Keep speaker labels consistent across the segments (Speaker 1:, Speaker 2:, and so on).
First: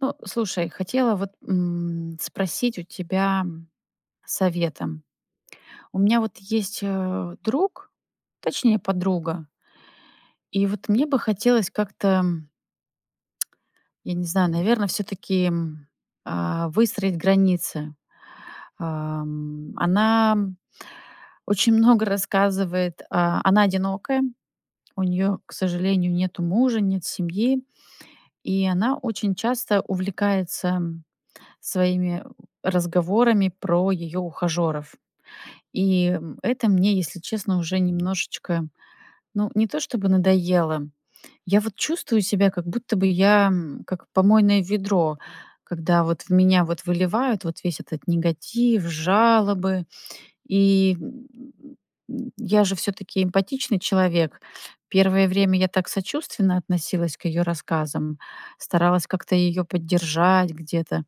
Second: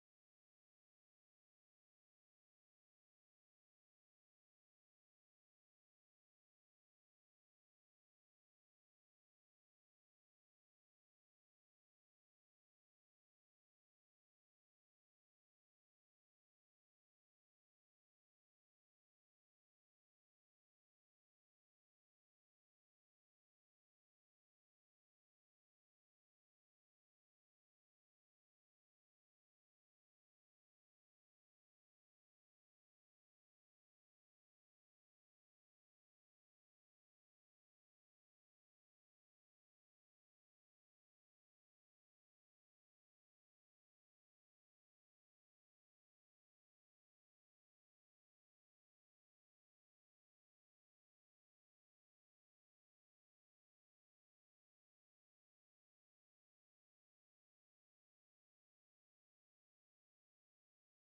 Speaker 1: Ну, слушай, хотела вот, м, спросить у тебя, м, советом. У меня вот есть, э, друг, точнее подруга. И вот мне бы хотелось как-то, м Я не знаю, наверное, всё-таки м, э, выстроить границы. Эм, она, м, очень много рассказывает. А, она одинокая, у неё, к сожалению, нету мужа, нет семьи, и она очень часто увлекается, м, своими, э, разговорами про её ухажёров. И, м, это мне, если честно, уже немножечко, ну, не то чтобы надоело. Я вот чувствую себя, как будто бы я, м, как помойное ведро, когда вот в меня вот выливают вот весь этот негатив, жалобы. И, м м, я же всё-таки эмпатичный человек. Первое время я так сочувственно относилась к её рассказам, старалась как-то её поддержать где-то,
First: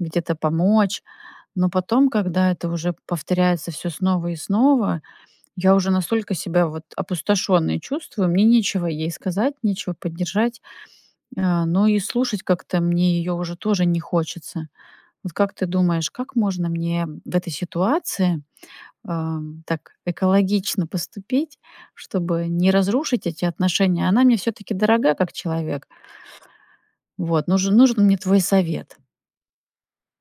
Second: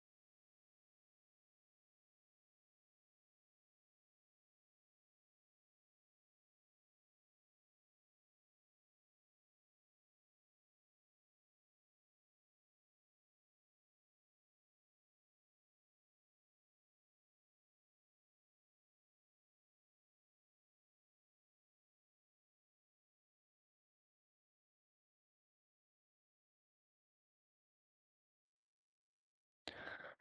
Speaker 1: где-то помочь, но потом, когда это уже повторяется всё снова и снова, я уже настолько себя, вот, опустошённой чувствую, мне нечего ей сказать, нечего поддержать, э, но и слушать как-то мне её уже тоже не хочется. Вот как ты думаешь, как можно мне в этой ситуации, э, так экологично поступить, чтобы не разрушить эти отношения? Она мне всё-таки дорога как человек. Вот, нужен нужен мне твой совет.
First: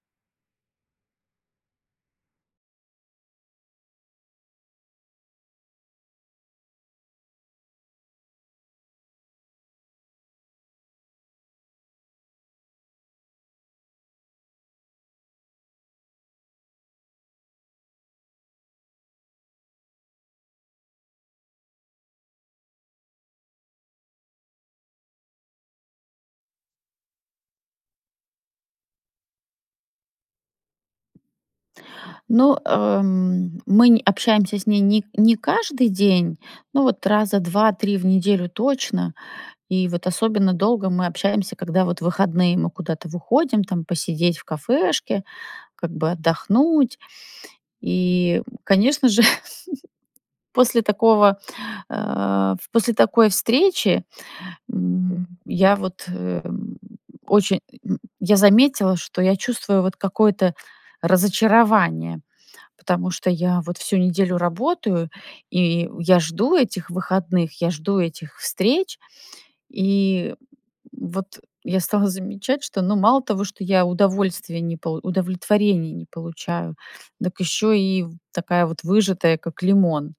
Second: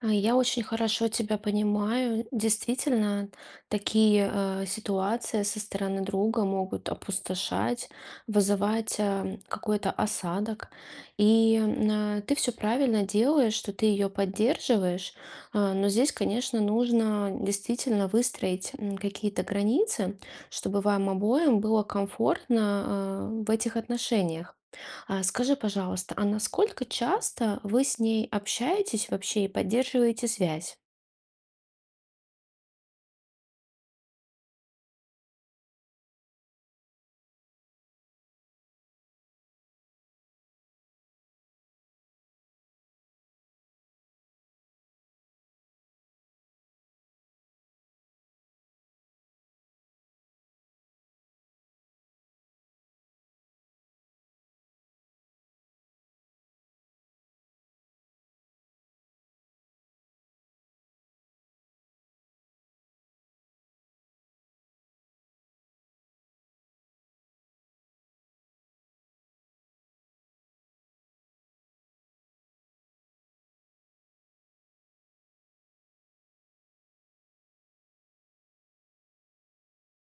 Speaker 2: Э, я очень хорошо тебя понимаю. Действительно, такие, э, ситуации со стороны друга могут опустошать, вызывать, эм, какой-то осадок. И, э, ты всё правильно делаешь, что ты её поддерживаешь. Э, но здесь, конечно, нужно действительно выстроить, м, какие-то границы, чтобы вам обоим было комфортно, э, в этих отношениях. А, скажи, пожалуйста, а насколько часто вы с ней общаетесь вообще и поддерживаете связь?
Speaker 1: Ну, э, м, мы нь общаемся с ней не не каждый день, но вот раза 2-3 в неделю точно. И вот особенно долго мы общаемся, когда вот выходные. Мы куда-то выходим, там, посидеть в кафешке, как бы отдохнуть. И, конечно же, после такого, э, в после такой встречи, м, я вот, э, м, очень, м, я заметила, что я чувствую вот какое-то разочарование, потому что я вот всю неделю работаю, и я жду этих выходных, я жду этих встреч. И вот я стала замечать, что, ну, мало того, что я удовольствия не полу удовлетворения не получаю, дак еще и в такая вот выжатая, как лимон.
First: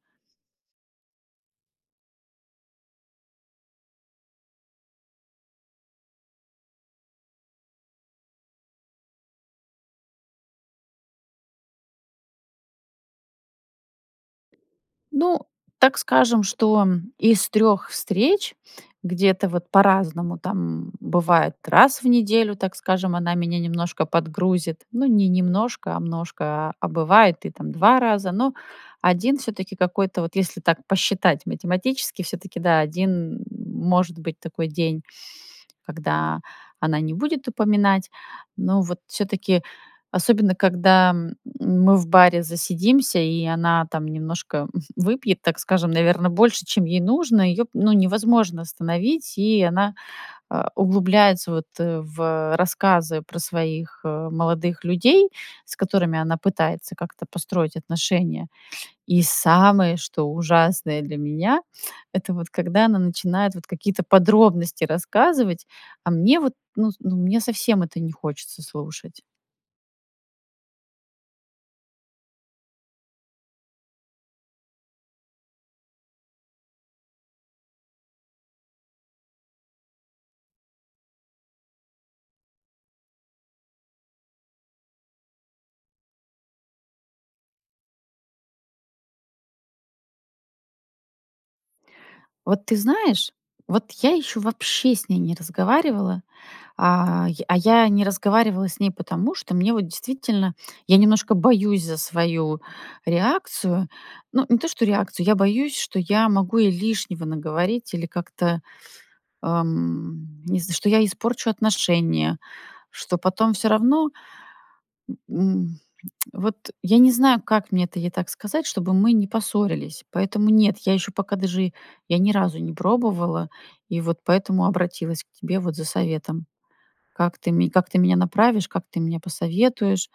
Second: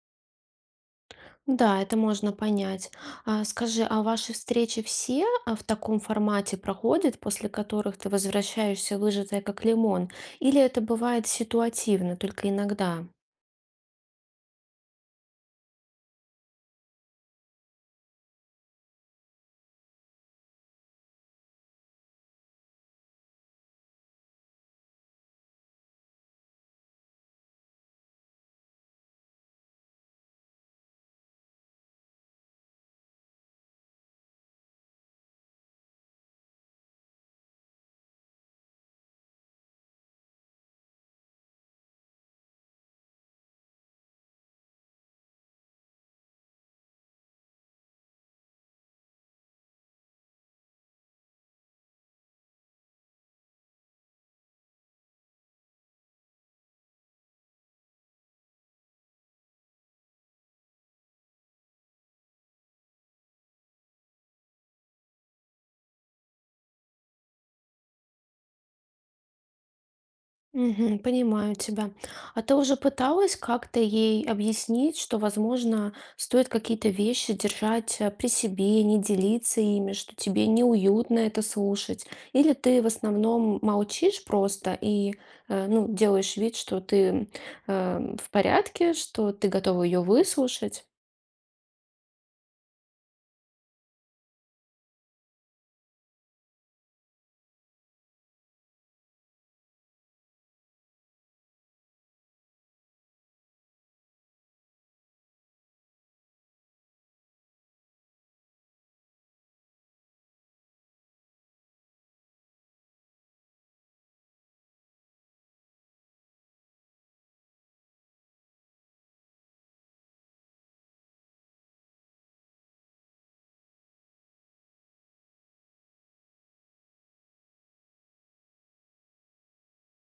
Speaker 2: Н-да, это можно понять. А скажи, а ваши встречи все, а, в таком формате проходят, после которых ты возвращаешься выжатая как лимон, или это бывает ситуативно, только иногда?
Speaker 1: Ну, так скажем, что, м, из 3 встреч где-то вот по-разному, там, бывает раз в неделю, так скажем, она меня немножко подгрузит. Ну, не немножко, а множко, а а бывает и там 2 раза. Но 1 всё-таки какой-то вот, если так посчитать математически, всё-таки да, 1 может быть такой день, когда она не будет упоминать. Но вот всё-таки, особенно когда м мы в баре засидимся, и она там немножко выпьет, так скажем, наверно, больше, чем ей нужно, её, ну, невозможно остановить, и она, а, углубляется, вот, э, в рассказы про своих, э, молодых людей, с которыми она пытается как-то построить отношения. И самое, что ужасное для меня- это вот когда она начинает вот какие-то подробности рассказывать, а мне вот, ну, с ну мне совсем это не хочется слушать.
Speaker 2: Мгм. Понимаю тебя. А ты уже пыталась как-то ей объяснить, что, возможно, стоит какие-то вещи держать, а, при себе, не делиться ими, что тебе неуютно это слушать? Или ты, в основном, молчишь просто и, а, ну, делаешь вид, что ты, м, э, в порядке, что ты готова её выслушать?
Speaker 1: Вот ты знаешь, вот я ещё вообще с ней не разговаривала, а я а я не разговаривала с ней потому, что мне вот действительно я немножко боюсь за свою реакцию. Ну, не то что реакцию, я боюсь, что я могу ей лишнего наговорить или как-то, эм, не знаю, что я испорчу отношения, что потом всё равно, м, вот я не знаю, как мне это ей так сказать, чтобы мы не поссорились, поэтому нет, я ещё пока даже я ни разу не пробовала и вот поэтому обратилась к тебе вот за советом. Как ты ме как ты меня направишь, как ты мне посоветуешь?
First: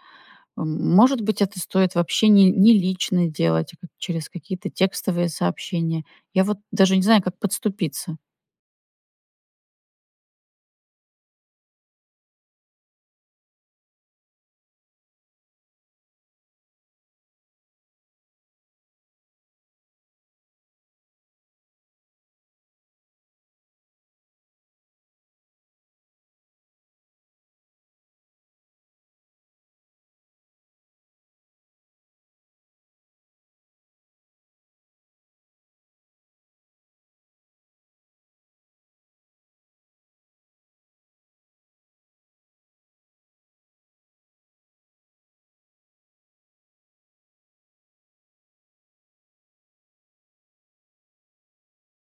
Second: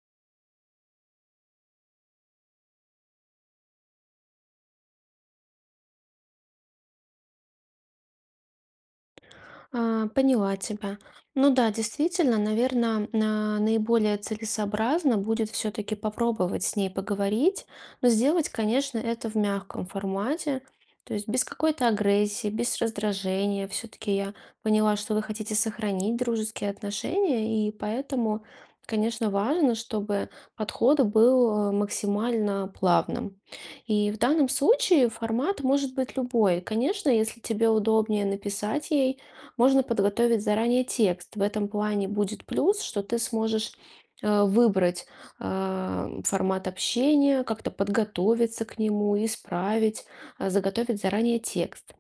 Speaker 1: М, может быть, это стоит вообще не не лично делать, а как через какие-то текстовые сообщения. Я вот даже не знаю, как подступиться.
Speaker 2: А, поняла тебя. Ну да, действительно, наверно, на наиболее целесообразно будет всё-таки попробовать с ней поговорить. Но сделать, конечно, это в мягком формате. То есть без какой-то агрессии, без раздражения. Всё-таки я поняла, что вы хотите сохранить дружеские отношения, и поэтому, конечно, важно, чтобы подход был, э, максимально плавным. И в данном случае формат может быть любой. Конечно, если тебе удобнее написать ей, можно подготовить заранее текст. В этом плане будет плюс, что ты сможешь, э, выбрать, э, формат общения, как-то подготовиться к нему, исправить, э, заготовить заранее текст.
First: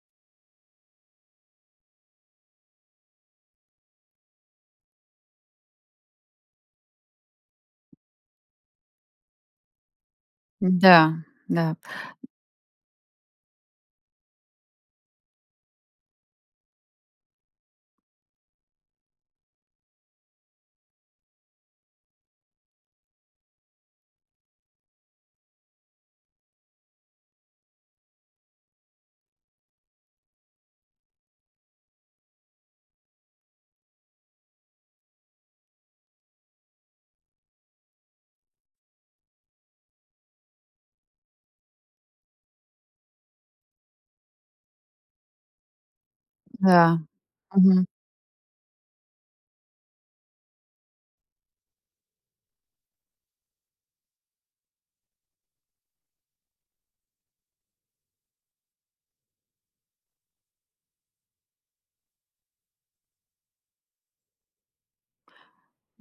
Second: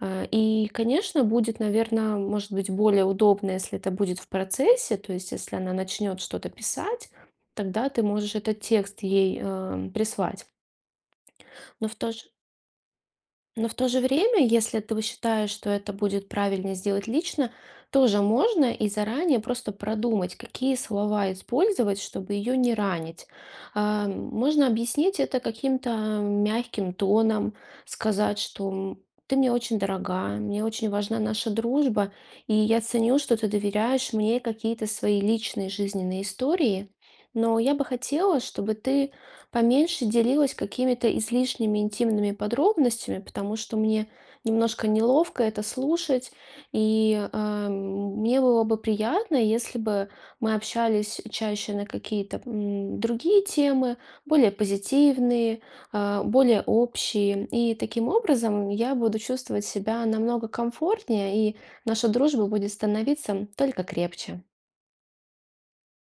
Speaker 2: Э, и, конечно, будет, наверно, может быть, более удобно, если это будет в процессе, то есть если она начнёт что-то писать, тогда ты можешь этот текст ей, э, прислать.
Speaker 1: Да-да.
Speaker 2: Но, в то же но в то же время, если ты считаешь, что это будет правильно сделать лично, тоже можно, и заранее просто продумать, какие слова использовать, чтобы ее не ранить. Э, можно объяснить это каким-то мягким тоном, сказать, что: "Ты мне очень дорога, мне очень важна наша дружба, и я ценю, что ты доверяешь мне какие-то свои личные жизненные истории. Но я бы хотела, чтобы ты поменьше делилась какими-то излишними интимными подробностями, потому что мне немножко неловко это слушать".
Speaker 1: Да.
Speaker 2: И, э,
Speaker 1: Мгм.
Speaker 2: мне было бы приятно, если бы мы общались чаще на какие-то, м, другие темы, более позитивные, э, более общие. И таким образом, я буду чувствовать себя намного комфортнее, и наша дружба будет становиться только крепче.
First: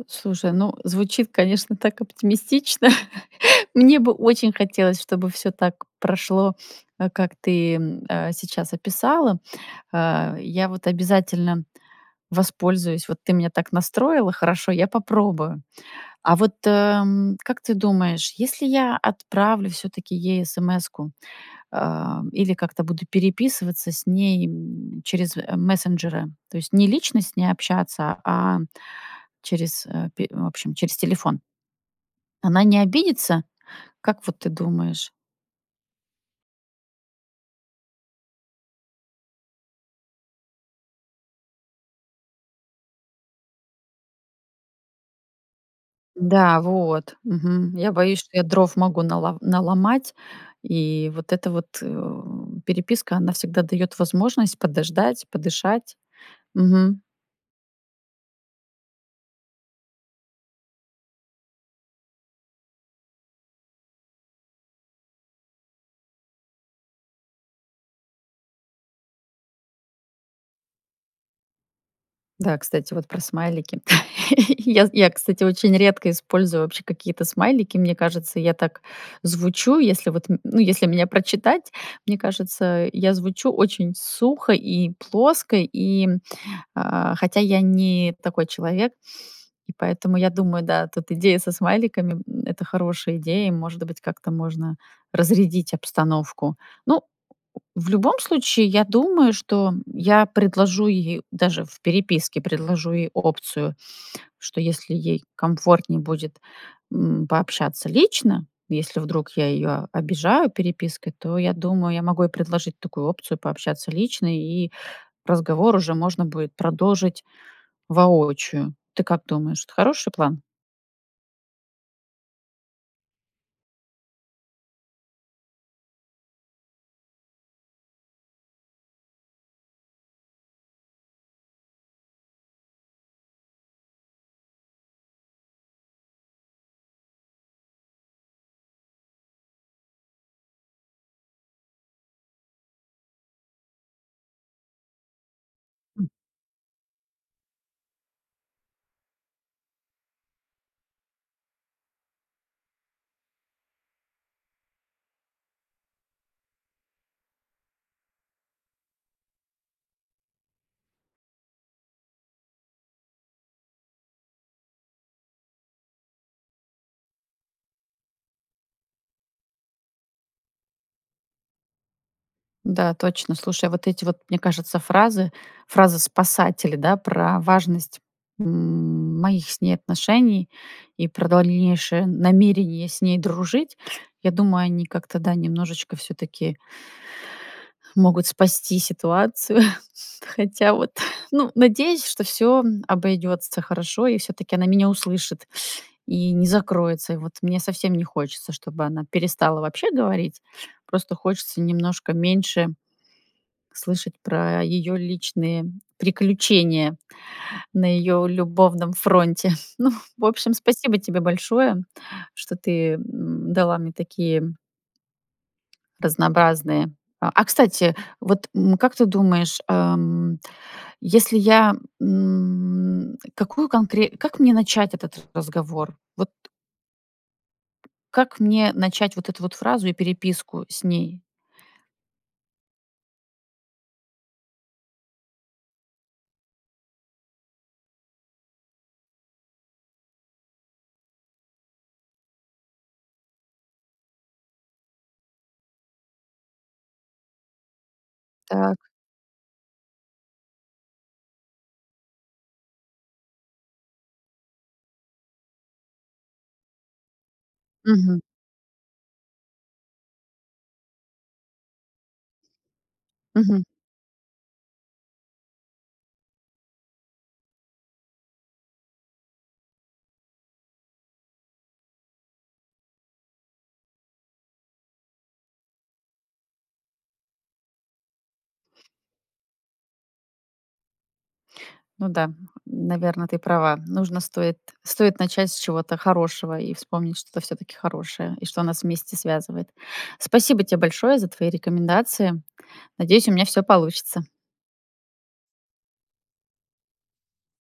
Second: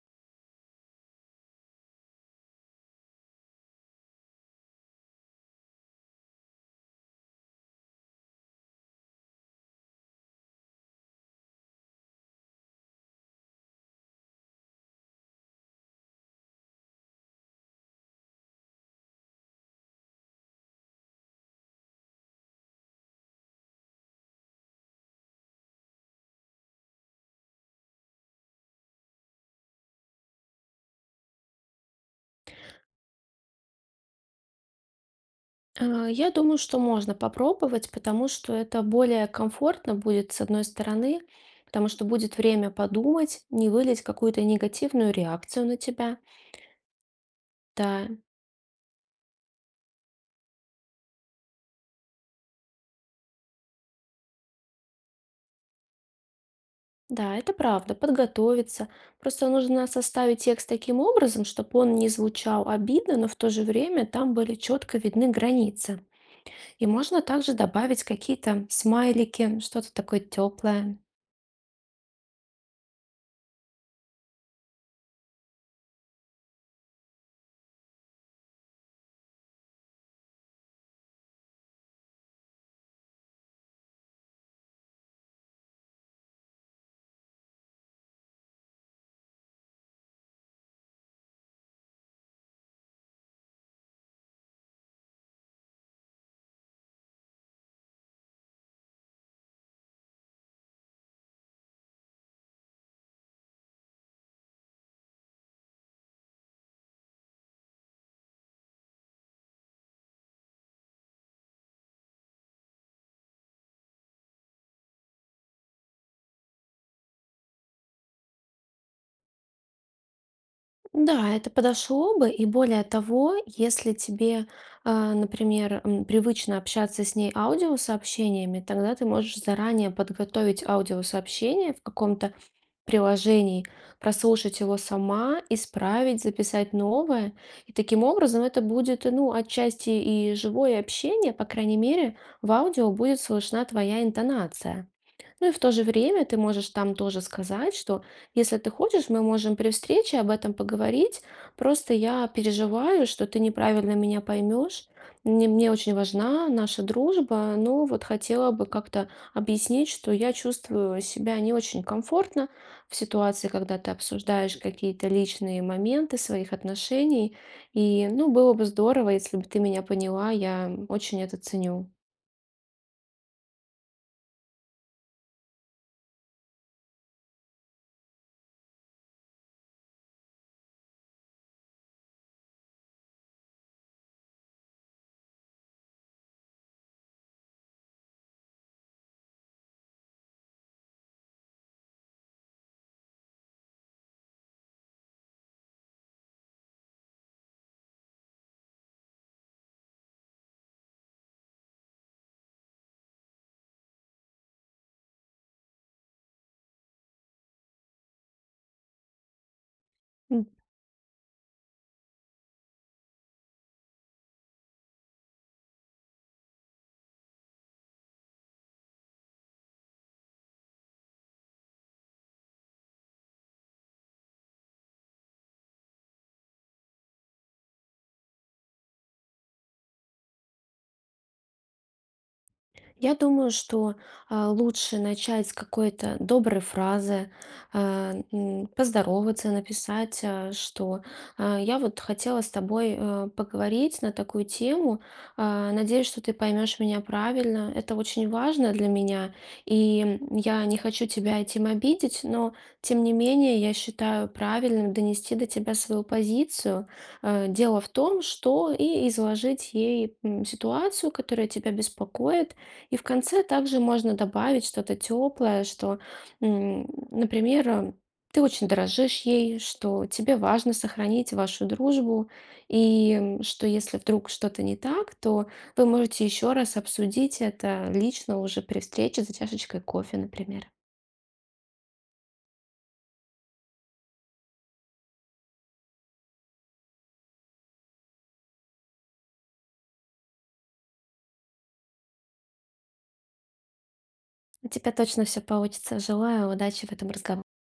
Speaker 1: Слушай, ну, звучит, конечно, так оптимистично. Мне бы очень хотелось, чтобы всё так прошло, а, как ты, м, э, сейчас описала. Э, я вот обязательно воспользуюсь. Вот ты меня так настроила хорошо, я попробую. А вот, э, м, как ты думаешь, если я отправлю всё-таки ей эсэмэску, э, или как-то буду переписываться с ней, м, через, э, мессенджеры, то есть не лично с ней общаться, а через, э, пе в общем, через телефон? Она не обидится, как вот ты думаешь?
Speaker 2: Э, я думаю, что можно попробовать, потому что это более комфортно будет, с одной стороны. Потому что будет время подумать, не вылить какую-то негативную реакцию на тебя.
Speaker 1: Да, вот, мгм. Я
Speaker 2: Да.
Speaker 1: боюсь, что я дров могу нало наломать, и вот эта вот, э, переписка, она всегда даёт возможность подождать, подышать. Мгм.
Speaker 2: Да, это правда, подготовиться. Просто нужно составить текст таким образом, чтоб он не звучал обидно, но в то же время там были четко видны границы. И можно также добавить какие-то смайлики, что-то такое теплое.
Speaker 1: Да, кстати, вот про смайлики. Я, з я, кстати, очень редко использую вообще какие-то смайлики. Мне кажется, я так звучу, если вот н ну, если меня прочитать. Мне кажется, я звучу очень сухо и плоско, и, э, хотя я не такой человек. И поэтому я думаю, да, тут идея со смайликами н- это хорошая идея, и, может быть, как-то можно разрядить обстановку. Ну, в любом случае, я думаю, что я предложу ей даже в переписке, предложу ей опцию, что если ей комфортней будет, м, пообщаться лично, если вдруг я её обижаю перепиской, то, я думаю, я могу ей предложить такую опцию пообщаться лично и разговор уже можно будет продолжить воочию. Ты как думаешь, это хороший план?
Speaker 2: Да, это подошло бы. И более того, если тебе, э, например, м, привычно общаться с ней аудиосообщениями, тогда ты можешь заранее подготовить аудиосообщение в каком-то приложении, прослушать его сама, исправить, записать новое. И таким образом это будет, ну, отчасти и живое общение. По крайней мере, в аудио будет слышна твоя интонация. Ну и в то же время ты можешь там тоже сказать, что если ты хочешь, мы можем при встрече об этом поговорить. Просто я переживаю, что ты неправильно меня поймешь. Мне мне очень важна наша дружба. Но вот хотела бы как-то объяснить, что я чувствую себя не очень комфортно в ситуации, когда ты обсуждаешь какие-то личные моменты своих отношений. И, ну, было бы здорово, если бы ты меня поняла, я очень это ценю.
Speaker 1: Да, точно. Слушай, вот эти вот, мне кажется, фразы, фразы-спасатели, да, про важность, м, моих с ней отношений и про дальнейшее намерение с ней дружить. Я думаю, они как-то, да, немножечко всё-таки могут спасти ситуацию, хотя, вот, ну, надеюсь, что всё обойдётся хорошо и всё-таки она меня услышит и не закроется. И вот мне совсем не хочется, чтобы она перестала вообще говорить, просто хочется немножко меньше слышать про её личные приключения на её любовном фронте. Ну, в
Speaker 2: М.
Speaker 1: общем, спасибо тебе большое, что ты, м, дала мне такие разнообразные а а кстати, вот, м, как ты думаешь, эм, если я, м, какую конкре как мне начать этот разговор? Вот как мне начать вот эту вот фразу и переписку с ней?
Speaker 2: Я думаю, что, а, лучше начать с какой-то доброй фразы, а, м, поздороваться, написать, а, что, а, я вот хотела с тобой, а, поговорить на такую тему, а. Надеюсь, что ты поймешь меня правильно. Это очень важно для
Speaker 1: Так.
Speaker 2: меня. И, м, я не хочу тебя этим обидеть, но, тем не менее, я считаю правильным донести до тебя свою позицию, а. Дело в
Speaker 1: Мгм.
Speaker 2: том, что, и изложить ей, м, ситуацию, которая тебя беспокоит. И в конце
Speaker 1: Мгм.
Speaker 2: также можно добавить что-то теплое, что, м, например, э, ты очень дорожишь ей, что тебе важно сохранить вашу дружбу, и, м, что если вдруг что-то не так, то вы можете еще раз обсудить это лично уже при встрече за чашечкой кофе, например.
Speaker 1: Ну да, наверно, ты права. Нужно, стоит стоит начать с чего-то хорошего и вспомнить что-то всё-таки хорошее и что нас вместе связывает. Спасибо те большое за твои рекомендации. Надеюсь, у меня всё получится.
Speaker 2: У тебя точно всё получится, желаю удачи в этом разгово